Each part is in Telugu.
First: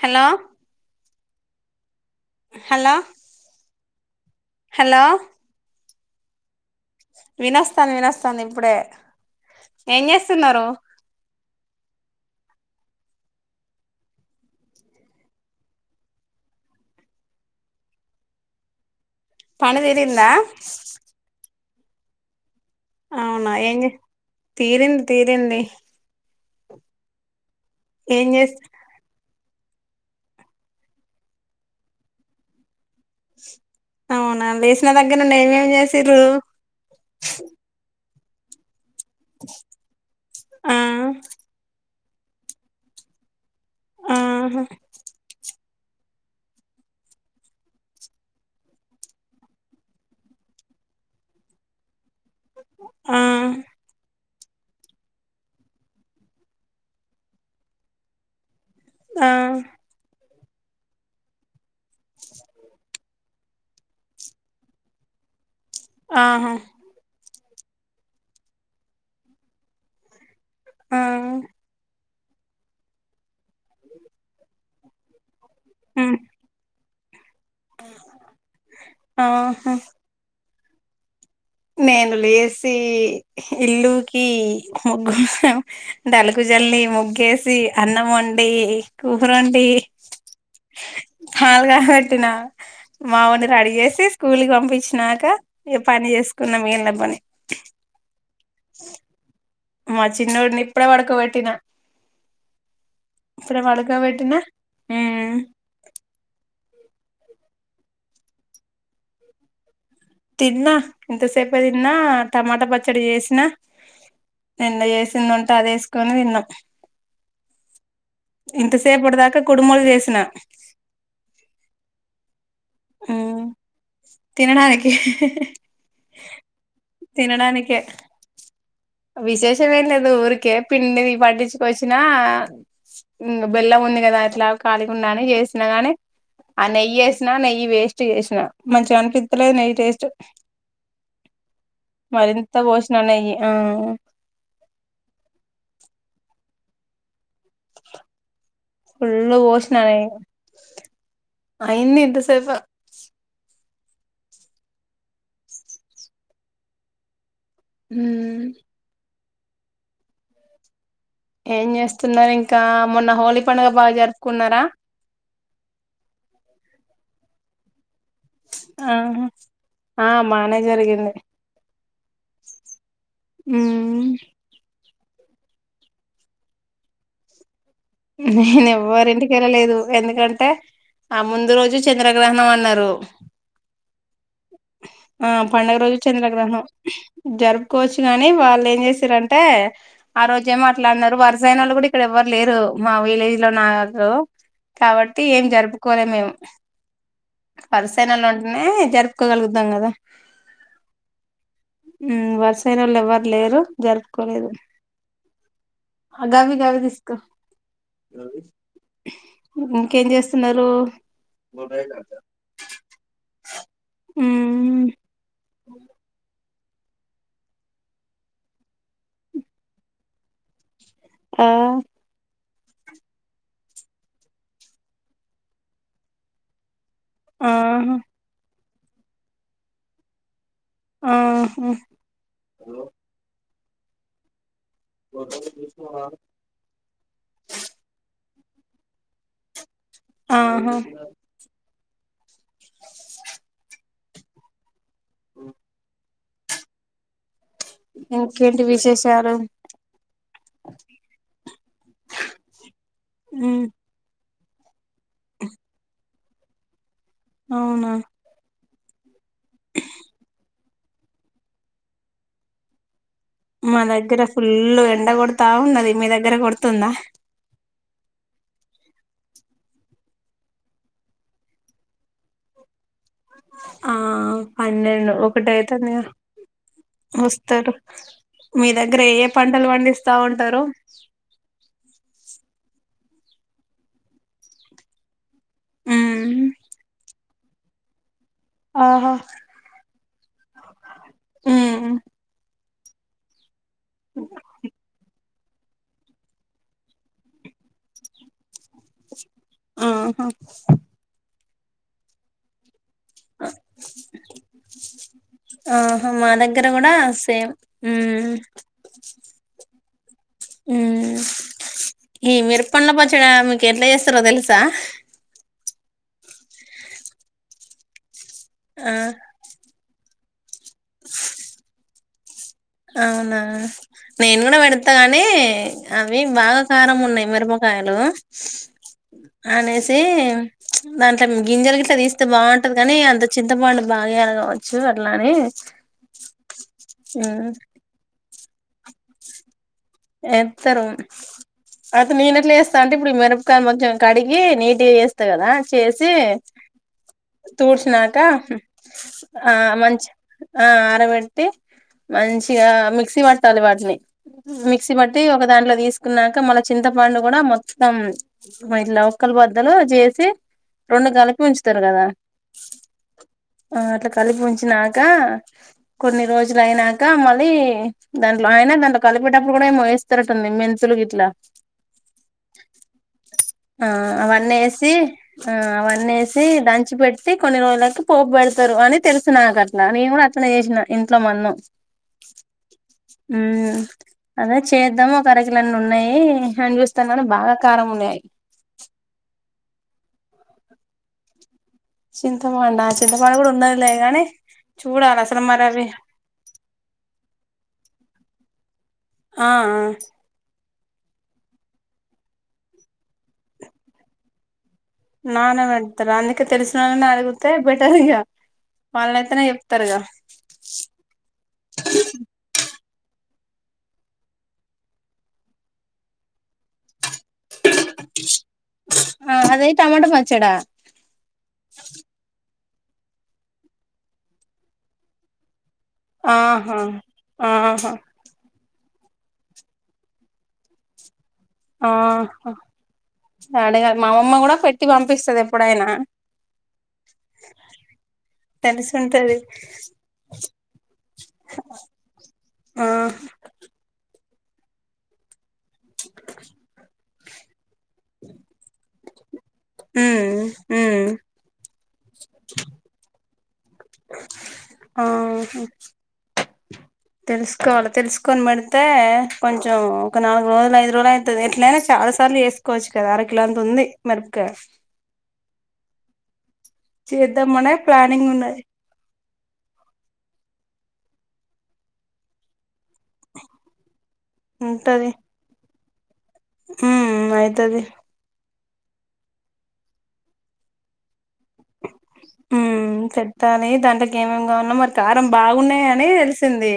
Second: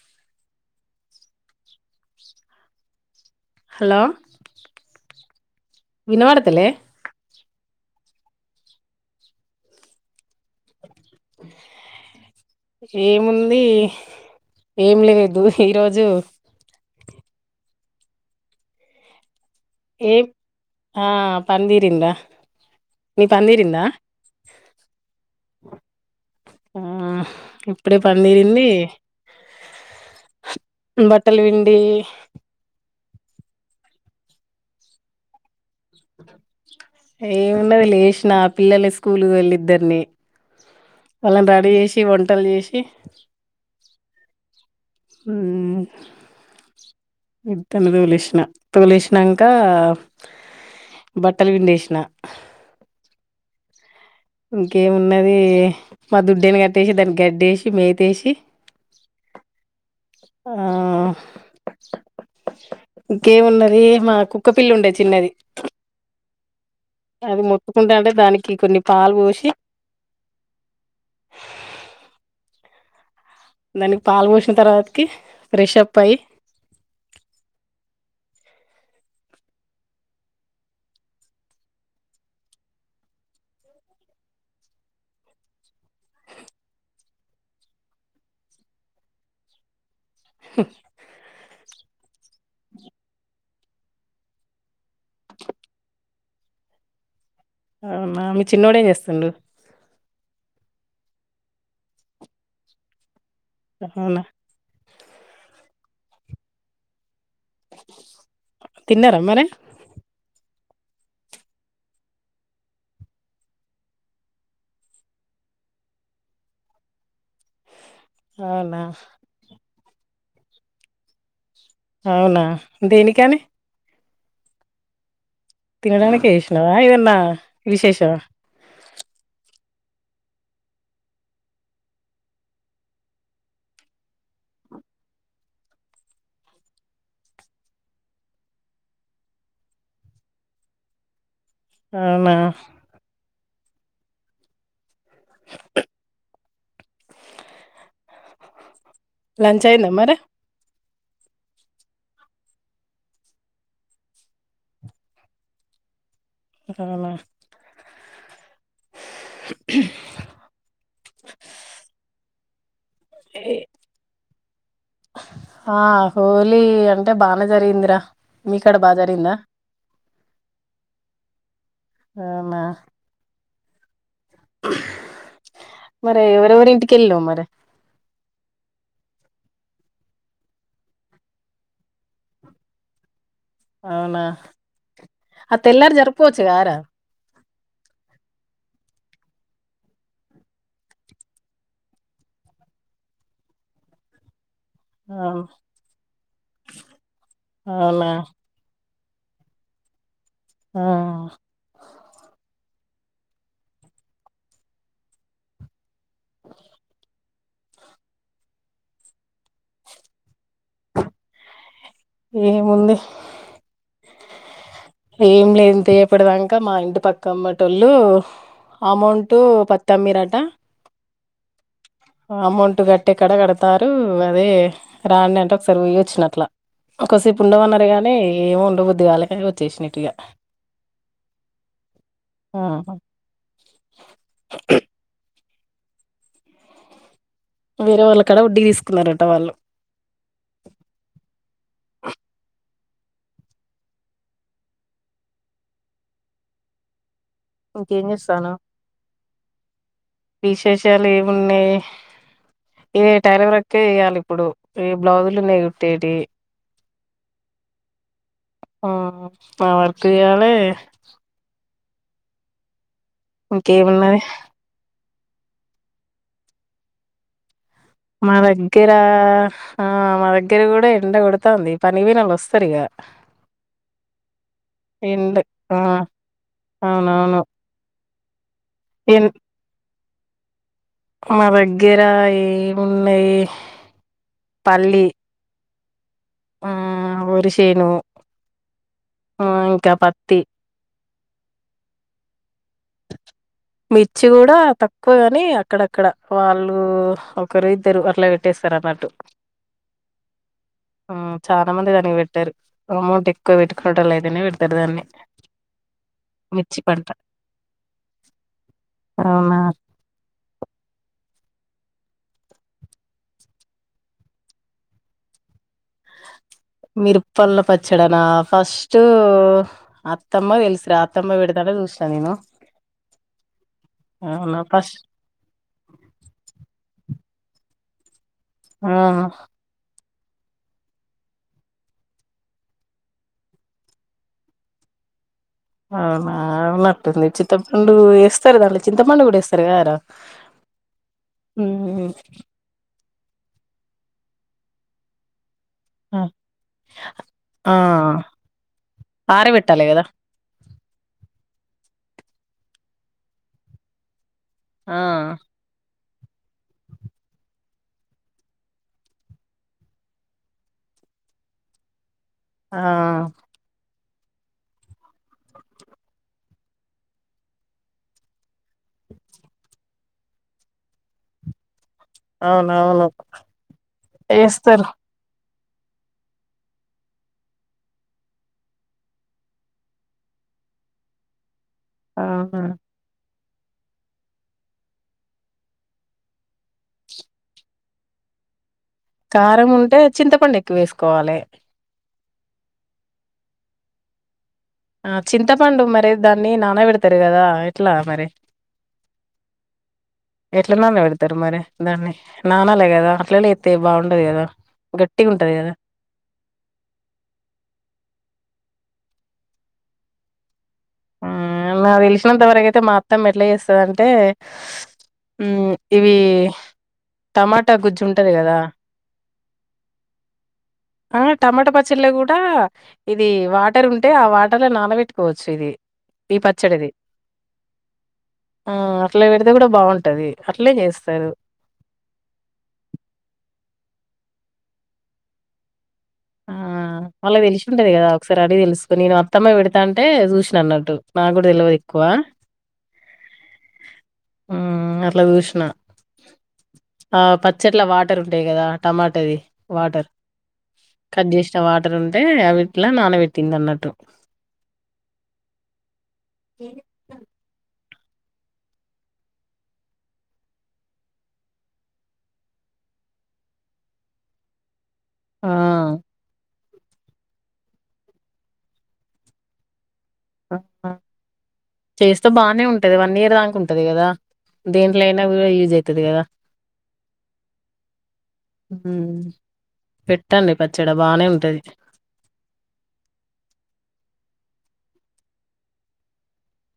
హలో హలో హలో హలో వినవాడతలే వినస్తాను వినస్తాను ఇప్పుడే ఏం చేస్తున్నారు ఏముంది ఏం లేదు ఈరోజు పని తెరిందా పని దీరింద అవునా ఏం తీరింది తీరింది ఆ ఇప్పుడే ఏం చేస్ పనిదీరింది బట్టలు పిండి అవునా వేసిన దగ్గర నేమేమి చేస్తా ఏమిన్నది లేష్ నా పిల్లలు కూల్ వెళద్దరిని ఆ ర చే వచ్చి వంటలు చేసి ఆహా ఆ ఇత్తను తోలేసిన తోలేసినాక బట్టలు పిండేసిన ఆ ఇంకేమున్నది మా దుడ్డని కట్టేసి దానికి గడ్డేసి మేతేసి ఆ ఆ ఇ ఇంకేమున్నది మా కుక్క పిల్లి ఉండేది చిన్నది ఆహా అది మొత్తుకుంటా అంటే దానికి కొన్ని పాలు పోసి ఆ దానికి పాలు పోసిన తర్వాతకి ఫ్రెష్ అప్ అయి ఉమ్ ఆహా నేను లేసి ఇల్లుకి ముగ్గు డలుగు జల్లి ముగ్గేసి అన్నం వండి కూర వండి చాాలుగా పెట్టినా మా వోని రెడీ చేసి స్కూల్కిి పంపించినాక ఏ పని చేసుకు న్న మీ [unintelligible] చిన్నోడుేం చేస్తుండు మా చిన్నోడిని ఇప్పుడే పడుకో పెట్టినా ఇప్పుడే పడుకో అవునా పెట్టిన తిన్నారా మరి తిన్నా ఇంతసేపు తిన్నా టమాటా పచ్చడి చేసినా నిన్న చేసింది ఉంటే అది వేసుకొని తిన్నాం అవునా ఇంతసేపటి దాకా కుడుమోలు చేసిన అవునా దేనికని ఉమ్ తినడానికి తినడానికినికిే చేసినవా ఎందన్న తినడానికే విశేషవా మే లేదు ఊరికే పిండి పట్టించుక వచ్చినా ఇం బెల్లం ఉంది కదా అట్లా కాలికుండాని చేసిన గాని ఆ నెయ్యి ఏసిన నెయి ఈ వేస్ట్ చేసినా మంచిగా కనిపిించలేదు నెయ్యి టేస్ట్ అవునా మరింత పోసిన నెయ్యి ఆ [unintelligible] ఫుళ లంచ్ పోసిన అయిందా నెయ్యి మరి అయిందింత సేపు [unintelligible] హ [unintelligible] ఏం చేస్తున్నారు ఇంకా మొన్న హోలీ పండుగ బాగా జరుపుకున్నారా ఆ హోలీ అంటే బాగా నే జరిగింది రా మీకాడ ఆ ఆ బానే జరిగింది అవునా ఆ మరి ఎవర ఎవరి ఇంటికెళ్ళవ్ మరి నేను ఎవ్వరింటిక వెళ్ళలేదు ఎందుకంటే ఆ ముందు రోజు చంద్రగ్రహణం అన్నారు అవునా ఆ పండుగ తెల్లారి రోజు జరుపుకోవచ్చు చంద్రగ్రహణం కదరా జరుపుకోవచ్చు గానీ వాళ్ళు ఏం చేస్తారంటే అంటే ఆ రోజేం మాట్లాడినారు వరుసైనా వాళ్ళు కూడా ఇక్కడ ఎవ్వరు లేరు మా విలేజ్ లో నాకు కాబట్టి ఏం జరుపుకోలే మేము వరుస అయిన అవునా వాళ్ళు ఉంటేనే జరుపు కో గలుగుతాం కదా ఆ పైనోళ్లు ఎవ్వరు లేరు జరుపుకోలేదు ఆ గవ్వి గవ్వి తీసుకో ఇంకేం చేస్తున్నారు ఏముంది ఉం ఏం లేంత యపడదాం ఇంకా మా ఇంటి పక్క అమ్మటోళ్ళు అమౌంట్ పత్తమ్మిరాట ఆ అమౌంట్ కట్టిక్కడ కడతారు అదే రాండి అంటే ఒకసారి పొయ్యి వచ్చినట్లా ఒకసేపు ఉండవన్నారు ఆహా గని ఏమో బుద్దిగాలే చ్చేషినిట్గా ఆ హా ఆ [inaudible] [inaudible] వేరే వాళ్ళ కాడ వడ్డి తీసుకున్నారట వాళ్ళు ఆహా [inaudible] ఉ ఇంకేం చేస్తానవ్ ఇంకేంటి విశేషాలు విశేషాలు ఏమున్నాయి ఇగ టైలర్ మ్మ్ వర్క్ కె చెయ్యాలి ఇప్పుడు ఈ బ్లౌజులు ఉన్నయి గుట్టెటి యి అవునా ఆ వర్క్ చేయాలె మా ఇంకేమున్నది దగ్గర ఫుల్ ఎండ కొడుతు తా ఉన్నది మీ దగ్గర కొడుతుందా మా దగ్గర ఆ మా దగ్గర కూడా ఎండ కొడుతంది పని పోయినోళ్ళు వస్తారు ఇక ఆ పన్నెండు ఎండ ఆ! ఒకటయితాంది కదా అవునవును. వస్తారు మీ దగ్గర ఏ ఎన్ పంటలు పండిస్తా స్తా ఉంటారు మా దగ్గర ఏము నెయ్యి పల్లి ఉమ్ ఆ వరి చేను ఆహా ఆ గా పత్తి ఉమ్ మిర్చి కూడా తక్కువగ న్నీ అక్కడక్కడ వాళ్ళు ఒక్కరూ ఇద్దరూ అట్ల పె టేస్తర్ అన్నట్టు ఆహా ఉమ్ చాలా మంది దాన్ని పెట్టారు అమౌంట్ ఎక్కువ పెట్టుకోడం లేదని తనే పెడతారు దాన్ని ఆహా మా దగ్గర మిర్చి కూడా పంట సేమ్ ఉమ్ అవునా ఉమ్ ఈ మిరపండ్ల పచ్చడ మీకు ఎట్లా చేస్తరో తెలుస మిరపళ్ళ పచ్చడనా ఆ ఫస్ట్టా అత్తమ్మ తెలి శ్రా ఆతమ్మ పెడుతుంటే చూస త నేను అవునా నేను కూడ అవునా పెడతా ఫస్ట్ గానీ అవి బాగ కారం ఉన్నాయి మేరపకాయలు ఆహ యితే దాంట్లో గింజలు గిట్ల తీస్తే బాగుంటది గాని అంత చింతపండు బాగోదు కావచ్చు అట్లానే అవునా ఉన్నట్టుంది చింత ఉండు వేస్తారు దాంట్లో చింతపండు కూడా ఇస్తారు ఎంత రూమ్ ఎత్తరు ఉమ్ అది నేను ఎట్ల చేస్తానండి ఇప్పుడు మిరపకాయ మొచెం కడిగి నీటిగా చేస్తా కదా చేసి ఆ ఆ, తూర్ష్నాక ఆ ఆరబెట్టాలి కదా మంచి ఆ ఆరబెట్టి మంచిగా మిక్సీ పట్టాలి వాటిని మిక్సీ ఆ పట్టి ఒక దాంట్లో తీసుకొ తీన్నాక మళ్ళ చింతపండు కూడా మొత్తం ఇట్లా లోక్కల బద్దలు చేసి రెండు కలిపి ఉంచుతారు కదా ఆ. ఆ అట్లా కలిపి ఉంచినాక కొన్ని రోజులైనాక మళ్లీ దాంట్లో అయినా దాంట్లో కలిపేటప్పుడు. కూడా ఏమో ఏస్తారంట కదా మెంతులు గిట్ల. అవును అవును ఆ అవన్నీ వేసి ఆ అవన్నీసి దంచిపెట్టి కొన్ని రోజులకు పోపు పెడతారు అని తెలుసు నాకట్ల నేను కూడా అట్లనే చేసేదాన్ని ఇంట్లో మందం. ఆహ అదే చేద్దాం ఒక అరకిలన్నీ ఉన్నాయి అని చూస్తాను బాగా కారం ఉన్నాయి. కారం ఉంటే చింతపండు ఎక్కువ వేసుకోవాలె చింతపండు చింతపండు కూడా ఉన్నదిలే గాని ఆ చూడాలి అసలు మరి చింతపండు అవి మరె దాన్ని నానబెడతారు కదా ఎట్లా మరి ఆ ఆ. ఎట్ల నాన్న పెడతారు మరి దాన్ని నాన్న లే కదా అట్లనే ఎత్తే ఏం బాగుండదు కదా. గట్టిగా ఉంటది నాన్న కదా పెడతారు అందుకే తెలిసినోళ్ళని అడుగుతే బెటర్ ఇగ వాళ్లయితేనే చెప్తారు గా. మ్మ్ నాక్ తెలిసినంతవరకు అయితే మా అత్తమ్మే. ఎట్లా చేస్తది అంటే ఉమ్ ఇవి టమాటా గుజ్జు ఉంటది కదా. ఆ అది టమాటా పచ్చడ. ఆ టమాట పచ్చడిలా కూడా ఇది వాటర్ ఉంటే వాటర్ లో నానబెట్టుకోవచ్చు. ఈ ఆహ పచ్చడిది ఆహ ఆ అట్లా పెడితే కూడా బాగుంటది అట్లే చేస్తారు. అహ [unintelligible] మా అమ్మమ్మ కూడా పెట్టి పంపిస్తది ఎప్పుడైనా. ఆ వాళ్లకి తెలిసి ఉంటది కదా ఒకసారి అడిగి తెలుసుకో నేను తెలిసుంటది అత్తమ్మ పెడుతంటే చూసిన అన్నట్టు నాకుడా తెలవది ఎక్కువ. ఆ ఉమ్ అట్లా చూషి అ ఆ పచ్చట్ల వాటర్ ఉంటాయి కదా. టమాటా ది మ్మ్ మ్మ్ కట్ చేసిన వాటర్ ఉంటే అవి ఇట్ల నానబెట్టింది అన్నట్టు. తెలుసుకోవాల తెలుసుకొని పెడితే కొంచెం ఒక నాలుగు రోజులు ఐదు రోజులు అయితది ఎట్లైనా చాలాసార్లు చేసుకోవచ్చు కదా అరకిలంతా ఉంది మిరపకాయ. ఆ చేద్దామనే ప్లానింగ్ ఉన్నది. చేస్తే బానే ఉంటది వన్ ఇయర్ దాక ఉంటది కదా. దేంట్లో అయినా కూడా యూజ్యే టది కదా మ్మ్ అయితది. పెట్టండి పచ్చడ బానే ఉంటది మ్మ్ చెప్పనే దాంట్లోకి ఏమేమి గవనో మరి కారం బాగున్నాయి అని తెలిసింది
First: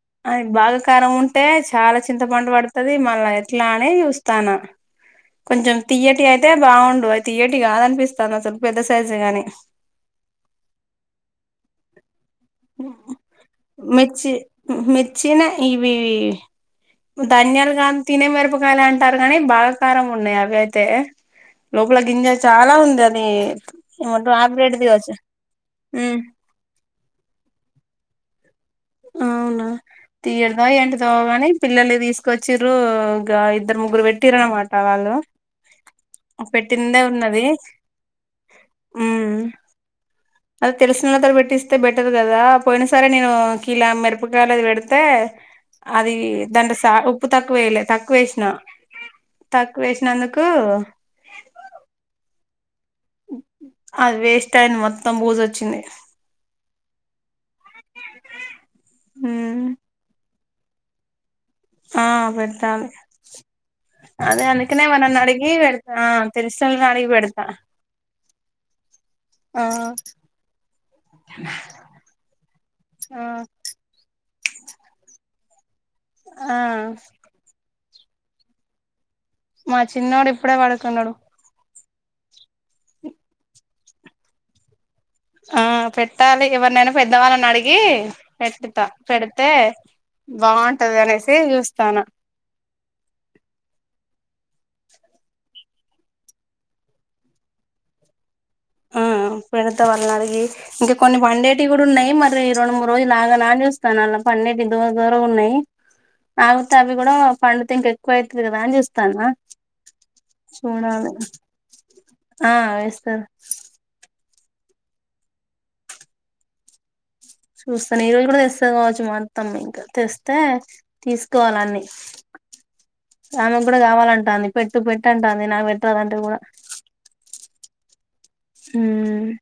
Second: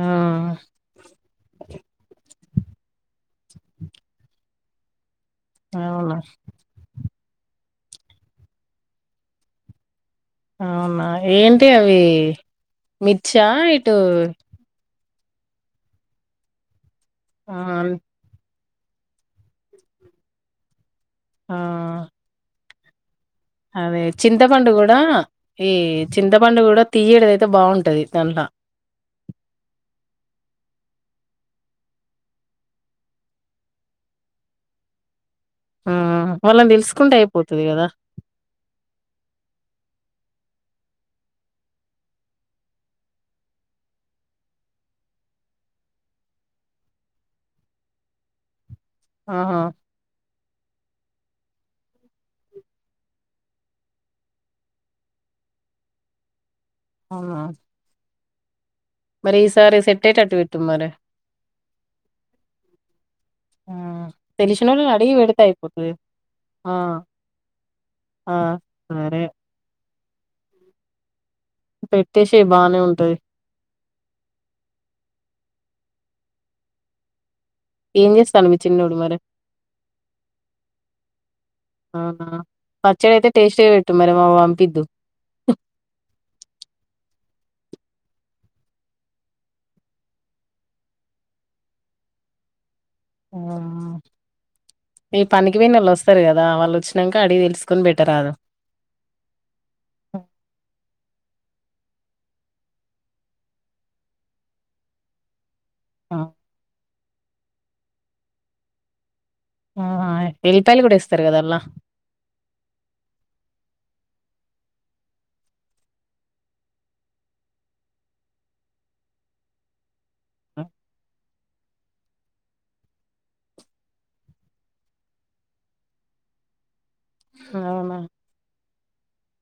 ఆ! అది బాగా కారం ఉంటే చాలా చింతపండు పడ్ వస్తది మళ్ళా ఎట్లా అనీ చూస్తాన కొంచెం అవునా! తీయటి అయితే బాగుండు అ తీయటి గావ్ అనిపిస్తాది అసలు పేద తజ్ గానీ అవునా ఏంటి అవి మిర్చా ఇటు చ్చిన ఇవి ఆ! ధన్యాల్గాది తినే వార్ గాల అంటారు గాని బాగ్ కారం ఉన్నాయి అవి అయితే ఆ! లోపల గింజాలు చాలా ఉం దని అదే చింతపండు కూడా ఈ ఉమ్ చింతపండు కూడా తియ్యటిది అయితే బాగుంటది దాంట్ల అవునా తీయడదా ఏంటిదొ కాని పిల్లల్ని తీసుకొచ్చిరూ ఇగా ఇద్దరు ముగ్గురు పెట్టింరు అనమాట వాళ్ళు ఆ! వాళ్ళని పెట్టిందే దెలుసుకుంటే ఉన్నది అయిపోతది గదా! ఉమ్ అది తెలిసిన [unintelligible] పెట్టిస్తే బెటర్ కదా పోయిన సరే నేను కిలా మిరపకాయలది పెడితే అది దాంట్లో సా ఉప్పు తక్కువ వేయలే తక్కువ వేసిన ఆహా! తక్కువ వేసినందుకు అది వేస్ట్ అయింది మొత్తం బూజ్ అచ్చింది అవునా మరి ఈ ఉమ్, సారి సెట్టయేటట్టు పెట్ టు మరి ఆ పెడతాలే ఆ! అదే అందుకనే తెలిసినోళ్ళని ఎవళ్ళైన పెడితే అడిగి అయిపోతది పెడతా ఆ ఆ తెలిస్నోళ్లని అడిగి పెడతా ఆ సరే ఆ పెట్టేశేయి బాగనే ఉంటది ఆ ఆ ఏం చేస్తాండు మీ చిన్నోడు మరి మా చిన్నోడు ఇప్పుడే పడుకున్నడు అవునా పచ్చడి అయితే టెస్టీగా పెట్టు మరి మాకు పంపిద్దు పెద్దవాలని అడిగి పెట్టుత పెడితే బాగుంటది అనేసి చూస్తానా [unintelligible] ఈ పనికి పోయినోళ్ళు వస్తారు కదా వాళ్ళు వచ్చినంక అడిగి తెలుసుకొని బెట్టరాదు ఆ పెడత వాళ్ళని అడిగి ఇంకా కొన్ని పండేటి ఉన్ డు ఉన్నాయి మరి రెండు మూడు రోజులు ఆగాల అని చూస్తాన్న అలా పండేటి దూర దూరం ఉన్నయి ఆ ఆగు త అవి కూడా పండుతే ఇంక ఎక్కువ అయితది కదా అని చూస్తాన్న ఆ! ఎల్లిపాయలు కూడా చూడాలి ఏస్తారు కదా అల్లా ఆ వేస్తా చూస్తాను ఈ రోజు కూడా తెస్తది కావచ్చు మా అత్తమ్మ ఇంకా తెస్తే తీసుకోవాలి అన్ని ఆమెకు కూడా కావాలంటాంది పెట్టు పెట్టంటంది నాకు పెట్టరాదు అంటే కూడా అవునా హమ్